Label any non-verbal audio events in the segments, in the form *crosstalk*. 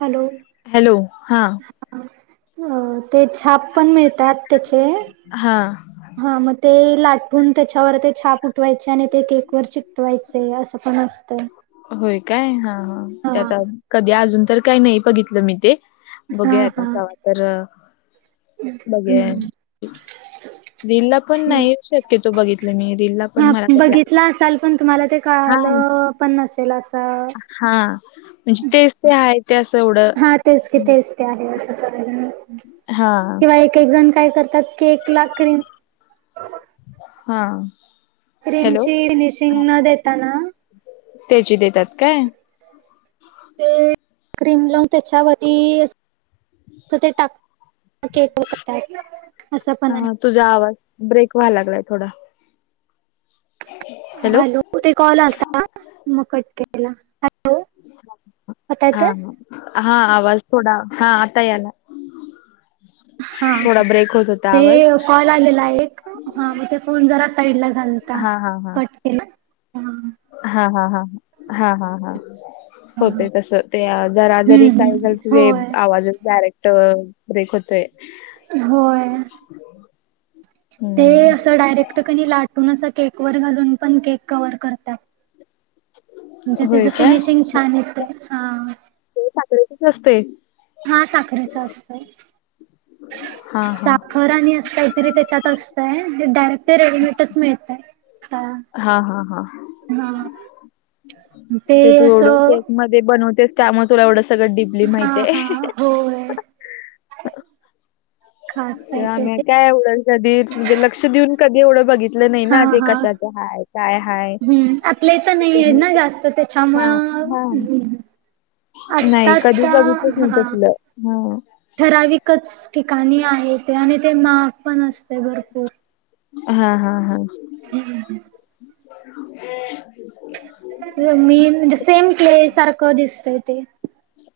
Hello. Hello हा. ह अ ते छाप पण मिळतात त्याचे हा. हा मग ते लाटून त्याच्यावर ते छाप उठवायचे. आणि ते केकवर चिकटवायचे असं पण असतं. होय काय हा हा त्यात कधी अजून तर काही नाही बघितलं मी ते बघे हा आता हा कावा तर बघे. हम्म. रीलला पण नाही ये शक्य तो बघितला मी रीलला. हा बघितला असाल पण तुम्हाला ते हा कळालं पण नसेल असं. हा म्हणजे ते ते आहे ते असं एवढं हा तेच किथच ते आहे. असं हा किंवा एक एक जण काय करतात केक ला क्रीम हा. हॅलो रिंगची फिनिशिंग न देताना. त्याची देतात काय. ते क्रीम लावून त्याच्यावर ते टाक. *inaudible* असं पण आहे. हा तुझा आवाज ब्रेक व्हायला लागलाय थोडा हॅलो ते कॉल आलता म कट केला. हॅलो आता हा येतोय? ह हा आवाज थोडा हा आता याला हा थोडा ब्रेक होत होता ते आवाज कॉल आलेला एक. हा. मग ते फोन जरा साईड ला झालता. हा हा हा कट केला. हां. हा. हा. हा. हा. हा. हा. होतय तस. ते जरा जरी हम्म हम्म काय झाल त ते होय आवाजच डायरेक्ट. -ट ब्रेक होतय. होय. ते हम्म असं डायरेक्ट कनि लाटून अस केक वर घालून पण केक कव्हर करतात. म्हणजे होय त्याचं काय फिनिशिंग छान येत. साखरेचच असतय. हा. साखरेच असतय. हा हा साख- *unintelligible* आणि अस काहीतरी त्याच्यात असतंय. आणि डायरेक्ट ते रेडीमेटच मिळतय. हा. हा हा हा हां. ते तू एवढं केक असं- ते बनवतेस त्यामुळे तुला एवढं सगळं डीपली हा माहीतीये. खाताय *unintelligible* काय एवढं कधी म्हणजे लक्ष देऊन कधी एवढं बघितलं नाही हा ना ते हा कशात. हम्म. आपल्या इथं नाहीए ना जास्त हा हा त्याच्यामुळ- *unintelligible* नाही. कधी बघितच नव्हतं *unintelligible* हा. ठराविकच ठिकाणी आहे ते. आणि ते महाग पण असत. -य भरपूर. हा हा हा हा हं. मी म्हणजे सेम क्ले सारखं दिसतय ते.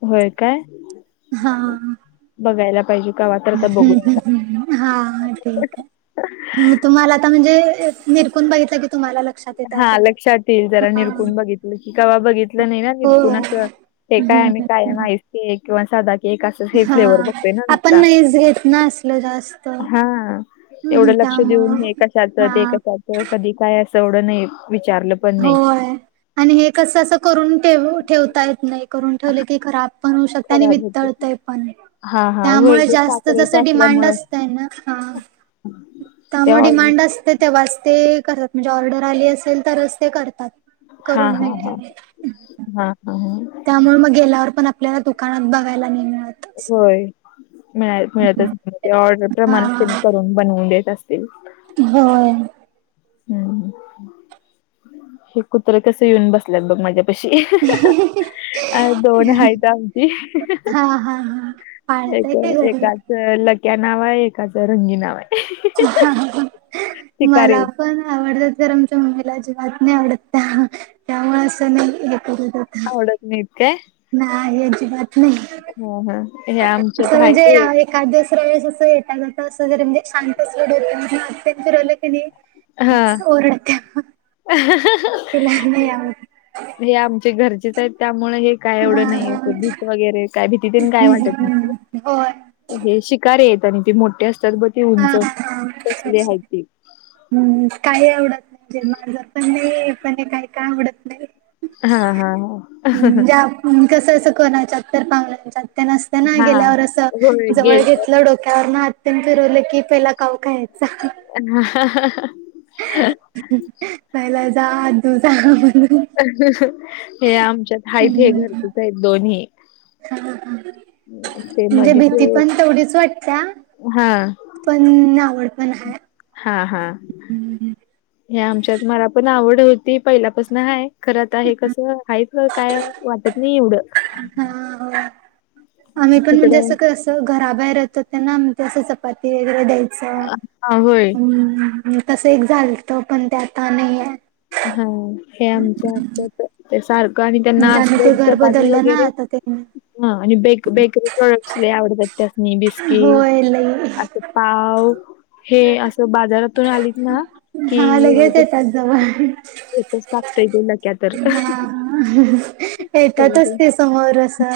व्हय काय? हा. बघायला पाहिजे. कवा तर आता बघू हम् हम्. हा. ठीक आहे. तुम्हाला आता म्हणजे निरखून बघितलं की - हा. लक्षात येईल. जरा हा निरखुन बघितलं कि. कवा बघितलं नाही ना हो निरकुन असं. ते काय हम्म आम्ही कायम *unintelligible* किंवा सदा- एक असं हे हा फ्लेवर बघतेय ना आपण नुसता. नाहीच घेत ना असलं जास्त हा. हम्म एवढं लक्ष देऊन त्यामुळं हे कशाचं? हा ते कशाच? कधी काय? असं एवढं नाही विचारलं. पण नाही होय. आणि हे कसं असं करून ठेव ठेवता येत नाही. करून ठेवले की खराब- पण होऊ शकत आणि खराब होत वितळतय पण. हा हा होय त्यामुळे ते जास्त जस साखरेच डिमांड असल्यामुळं असतय ना. हां. ते त्यामुळे ऑर्डर डिमांड असते तेव्हाच ते करतात. म्हणजे ऑर्डर आली असेल तरच ते करतात. हा. करून नाही हा. ठेवत हा. *unintelligible* त्यामुळे मग गेल्यावर पण आपल्याला दुकानात बघायला नाही मिळत. असं होय. मि मिळतच नाही. ते ऑर्डर प्रमाणच त्यां हा करून बनवून देत असतील. होय. हम्म. हे कुत्रे कसे येऊन बसलेत बघ माझ्या - पाशी. आहेत दोन हायती. पाळतांय काय घरी? *unintelligible* लक्या नाव आहे. एकाचं रंगी नाव आहे. शिकारी मला- आहेत पण आवड ए. पण आमच्या मम्मीला अजिबात नाही आवडत. त्या त्यामुळे असं मी हे करत होत- आवडत नाहीत काय? नाही अजिबात. नाही. हो हा हे आमचे भायली हेत एखाद्यास वेळेसं असं येता जाता असं जरी म्हणजे शांत स *unintelligible* हा ओरडत्या. *unintelligible* तीला नही *unintelligible* हे आमचे घरचेच आहेत त्यामुळ, हे काय हा एवढं नाही हा असं भीत वगैरे. काय भीतीतिनं काय हम्म हम्म वाटतन हम्म. होय. हे शिकारी हेत आणी ते मोठे असतात बघ. ते हा उंच हा तसले आहेत ते हूं काय एवढं. ते माझं पण नहीये पण ये काय, काय आवडत नाही. हा हा हा! अन कसं अस कोणाच्या तर पाहणा च्यात ते नसत ना, हा हा गेल्यावर अस होय जवळ गेल्या घेतलं डो क्या वरन हात पण फिरवलं की त्याला कावू खांयचा. *unintelligible* पहिला जा हात धुजा म्हण. हे आमच्यात आहेत हे हम्म घरचेच आहेत दोन्ही. हा हा ते म्हणजे मधीच भीती पण तेवढीच वाटत्या. हा पण आवड पण हा हा. *inaudible* हे आमच्यात मला पण आवड होती, पहिल्यापसन आहे खरं त हे कसं आहे. सं काय वाटत नही एवढं. हा हा! आम्ही पण म्हणजे तिकडं असं कसं, घराबाहेर येता त्यांना म ते असं चपाती वगैरे द्याय चा हा होय मं तस एक झालत, पण ते आता नहिय. हा हे आमच्या आत्याच ते सार आणि त्यांना म्हणजे आम्ही असलं ते घर चपाती बदललं ना वगैरे. आता ते हा आणि बेक-बेकरी प्रॉडक्टस लयी आवडतात त्यासनी, बिस्किट होय लई असं पाव. हे असं बाजारातून आलीत ना की तेच येतात जवळ. स्टेटस टाकता येते लक्यातर. हा येतातच ते समोर असं.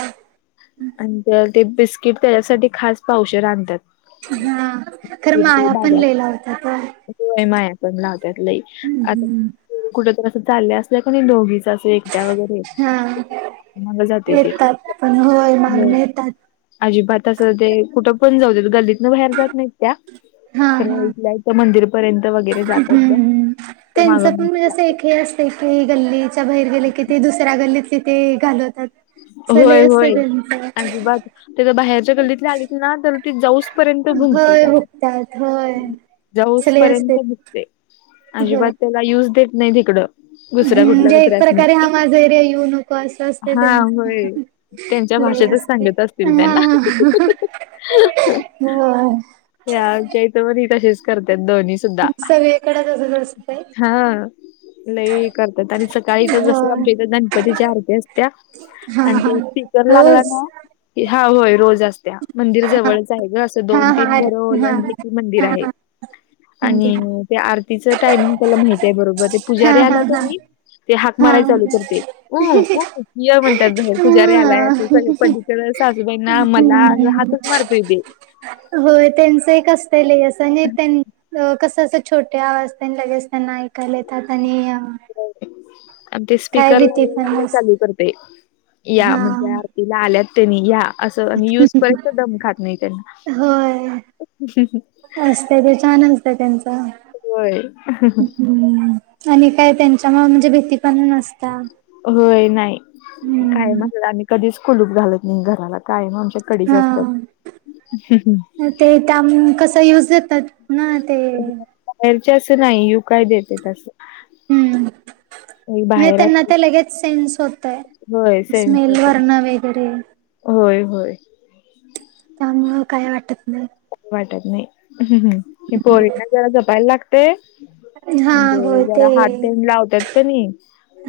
आण त्याला ते बिस्किट त्याच्यासाठी खास पावशेर आणत्यात. हा खर माया पण लयी लावत्यात हो. होय माया पण लावत्यात लयी आता कुढ पण अस चालले अस त्या पण ए दोघीच असं एकट्या वगैरे. हा माग जातय ते येतात पण होय मागन येतात. अजिबात असं ते कुठं पण जाऊ देत, गल्लीतन बाहेर जात नाहीत त्या हा खर हा इतल्या इ. त मंदिर पर्यंत वगैरे जातात त्या. हम्म त्या माग त्यांचं माग पण म्हणजे असं जातात एक हे असतय की गल्लीच्या बाहेर गेल की ती दुसऱ्या गल्लीतली ते घालवतात. असं होय, लय असतय होय त्यांचं आजीबात ते ज बाहेरच्या गतलीतले आलित ना तर ते जाऊस पर्यंत भुंकतंय होय त्याला, हुकतात होय असं जाऊस लय असतय पर्यंत भुकते. अजिबात त्याला युज देत नाही तिकडं. ह दुसऱ्या कुठल्या म्हणजे एक प्रकारे कुत्र्यासनी हा माझा एरिया येऊ नको असंस. हा होय त्यांच्या लयी भाषेतच आसतय सांगत असतील त्यांना. हा. हो! या आमच्या इत पन ही तशीच करत्यात दोन्ही सुद्धा सगळी कड तसच आसतय. हा लई करतात आणि सकाळीतर जसं इथ होय. आमच्या इथं गणपतीची आरती असते. हा आणि हा त स्पीकर लागला रोज ना हा होय रोज आसत्या. मंदिर हा जवळच आहे ग असं हा दोन हा तीन अर घरं हा ओलांडली की मंदिर हा आहे. हा. आणि मंदिरात त्या आरतीच टायमिंग त्याला माहती आहे बरोबर. ते हा पुजारी आला हा का हा हा नही हाक हा. माराय चालू करतय ऊ ऊ. ये म्हणत्यात *unintelligible* पुजारी आलाय हम्म असं पलीकड सुसबाई ना मला अंस हाकच मारतय ते. होय त्यांच एक आसतचा लय आणि कसं असं छोट्या अवाज त्यांना लगेच त्यांना ऐकायला येतात आणि आप ते काय स्पीकर भीती लावल्या पण लावल्या नस चालू करतय या हा म्हणजे आरतीला आल्यात त्यानी या. असं आणि युज पर्यंत दम खात नाही त्यांना. आसतय ते छान असतंय त्यांचं. व्हय. आणि काय त्यांच्या म म्हणजे भीती पण नसते. होय नाही काय हम्म. म्हटलं आणि कधीच कुलूप घालत नाही घराला काय ना आमच्या कडी जा हा असतात. ते त्या म कसा यूज जातात ना ते बाहेरचे असं नाही यू काय देते असं? हम्म ने बाहेर त्यांना ते लगेच सेन्स होतय. होय सेन्स स्मेल होतात. वर्ण वगैरे. होय होय. त्या मुळ काय वाटत नाही. भिती वाटत नाही हे पोरीना जरा जपायला लागते. हा म्हणजे होय ते जरा हात प लावतात का नाही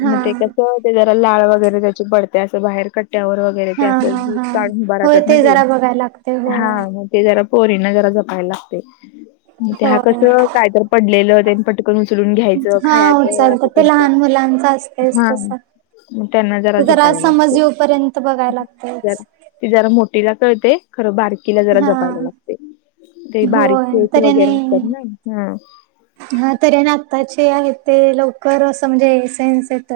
हा मग ते कस ते जरा लाळ वगैरे त्याचे पडते अस बार कट्ट्यावर वर हेली हा असलं हा ते हा काढून उभ होय राहतात ना ते जरा बघायला लागते हा होय. ते जरा पोरींना ते जरा जपायला लागते. हो त्या कस काय तर पडलेलं त्यानी पटकन उचलून घ्यायचं खायाचं सारखं ते लहान मुलांचं असतंयच तसं. मग त्यांना ते जरा जपायला समज लागते. येऊपर्यंत बघायला लागतयेच. जरा ती जरा मोठीला कळते खरं बारकीला जरा जप हा. ते बारीक होय तुळस तऱ्हेने वैगेर आसतात ना हम्म. हा तरी आणि आताचे आहे ते लवकर असं म्हणजे सन्स येत.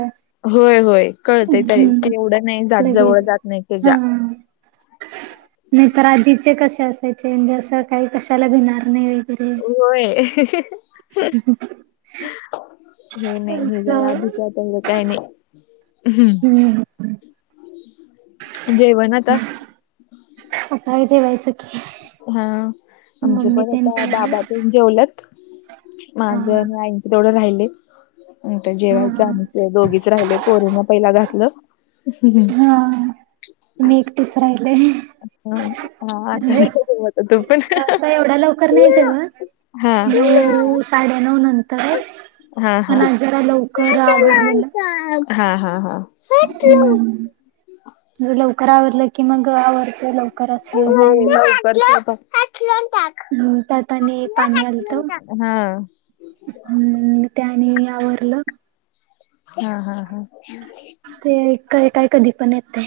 होय होय कळतय तरी हम्म ते एवढं नाही जात जवळ लगेच जात नाही हा त्याच्या. नाही तर आधीचे कसे असायचे म्हणजे जसं काही कशाला भिणार नाही वगैरे होय, हे नाही हे असं जरा आधिकच एवढ काय नाही, हम्म जेवान आता आता हे जेवायचं की. हा आमचे मम्मी पण तेन आता जेवले बाबात जेवलात, हा माझ आणि आईचे तेवढं राहिलय. आता हा जेवायचं आम्ही दोघीच राहिलोये पोरीना पहिला घातलं. हा मी एकटिच राहिले. हा हा आता हेच, जेव आता तू पण सहसा एवढ्या लवकर नाही जेवत. हा हा नऊ - साडे नऊ नंतरच- हा -हा पण आज जरा लवकर आवरलेलं हा - हा -हा हम्म लवकर आवरलं की मग आवरतय लव लवकर स्वयंपाक *unintelligible* हम् त्यात आणि न पाणी आलत. हाटलून टाक हा हम् ते आणि आवरलं- हा हा हा.... ते कय काय कधी पण येतयं-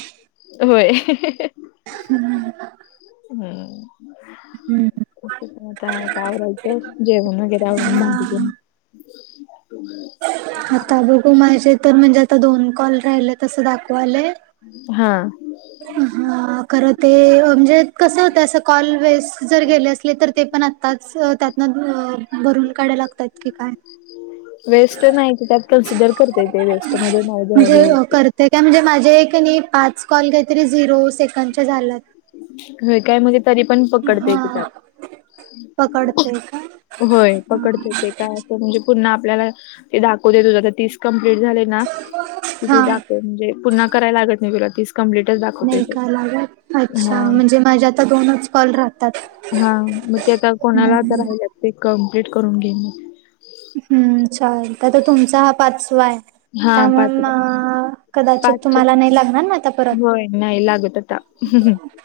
व्हय *unintelligible* हम्म हम्म. हम् म - - काय आताआवरायचं जेवण वैगरे आवरून भांडी तेन आता बघु माझे तर म्हणजे आता दोन कॉल राहिले तस दाखवालंय- हा. हा खरं ते म्हणजे कस होतंय असं कॉल वइस जर गेले असले तर ते पण आताच त्यातन अ भरून काढायला लागतात की काय? वेस्ट नाही त्यात कन्सिडर करतय ते वेस्ट मध्ये नाही हे घे होत ते. ते काय म्हणजे माझे कणी पाच कॉल काहीतरी झिरो सेकंदचे झाल्यात. होय काय मग तरी पण पकडतय की हा त्यात. पकडते का होय पकडतय ते. काय प म्हणजे पुन्हा आपल्याला ते दाखवतय तुझ आता तीस कंप्लीटच झालय ना तिथ हा दाखव म्हणजे पुन्हा करायला लागत नाही तुला तीस कंप्लीटच दाखवतय ते. *unintelligible* हा म्हणजे माझे आता दोनच कॉल राहतात हा म ते आता कोणाला आता राहिल्यात? ते कम्प्लीट करून घे मग हम्म छान आता तुमचा हा पाचवा आहे? हा पाच त्यामुळे ना कदाचित पाचच्या तुम्हाला नाही लागणार ना आता परत होय नाही लागत आता.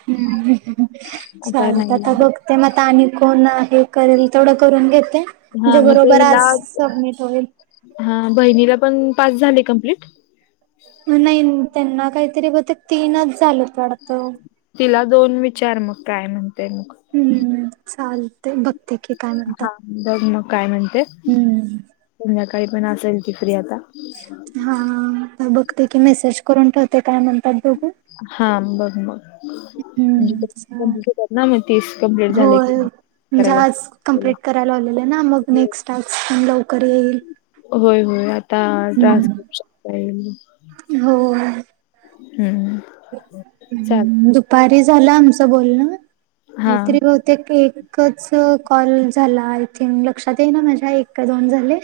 हम्म चालता नाही आता बघ लागत ते म आता आणि कोण हे करेल तेवढं करून घेते. हा म्हणजे मग ते बरोबर हिला आज सबमिट होईल. हा बहिणीला पण पास झाले कंप्लीट. नाही त्यांना काहीतरी बहुतेक तीनच झालेत वाडत. तिला दोन विचार मग काय म्हणतेय मग. हम्म चालतय बघ हा बघ मग काय म्हणते. हम्म संध्याकाळी पण असेल ती फ्री आता. हा आता बघते की मेसेज करून ठेवते काय म्हणतात बघु. हा बघ मग म्हणजे हम्म चालेल. कंम्प्लीट होतात ना मग तीस कमप्लीट झाले की होय मग. म्हणजे करायला आज कंप्लीट करायला लावलेलं ना मग नेक्स्ट टास्क लवकर येईल. होय होय आता ट्रान्सस्क्रीप्शन चा येईल. हो. हम्म. चाल दुपारी झाल आमचं बोलणं हा एतील बहु ते एकच कॉल झाला आय थिंक लक्षात येई ना माझ्या एक का दोन झाले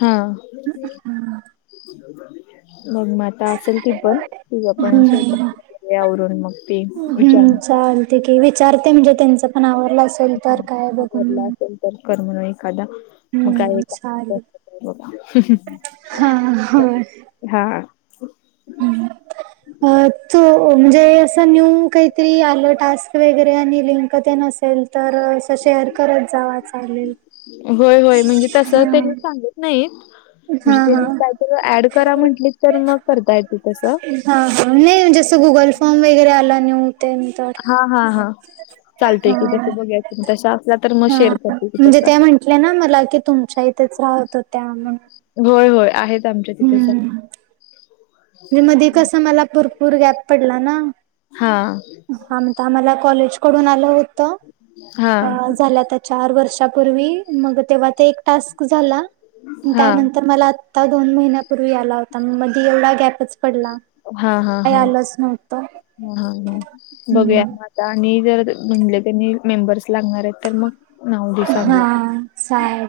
हा मग मात ता असेल ती पण त आपण हम्म. शवरून मग त विचार ते की विचारते म्हणजे त्यांच पण आवरलं असेल हा तर काय बघू आवरला असेल कर म्हणून एखादा मग कायबा चालेल हा हा *unintelligible* तु म्हणजे असं न्यू काहीतरी आलं टास्क वग आणि लिंक ते असेल तर अस शेअर करत जावा चालेल होय, होय म्हणजे तस हा त्यांनी सांगत नाहीत म्हणजे हा हा तेनी काय स ऍड करा म्हंटली तर मग करता येत तसं हा, हा नाही जसं गुगल फॉर्म वगैरे आला न्यू तेन तर हा, हा, हा चालतय हा की तस बघूया की तसा असल्या तर मग शेअर करते की तसा म्हटले ना मला की तुमच्या इथेच राहत होत्या म्हण होय, होय आहेत आमच्या तिथेच आहे म्हणजे मध्ये कसं मला भरपूर गॅप पडला ना हा हा आम्हाला कॉलेज कडून आलं होत हा झाल्यात चार वर्षापूर्वी मग तेव्हा ते एक टास्क झाला हा त्यानंतर मला आत आता दोन महिन्यापूर्वी आला होता मधी एवढा गॅप हा, हा, हा, नव्हतं. हा, हा बघूया हम्म. आणि जर म्हणले त्यांनी मेंबर्स लागणार आहेत तर मग नाव दे हा सांगू चालत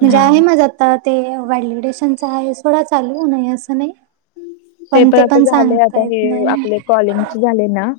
म्हणजे हा आहे माझा आता ते व्हँलीडेशन च आहे सोडा चालू नाही असं नाही ते पण आता झालं आता हे आपले कॉलिंग झाले ना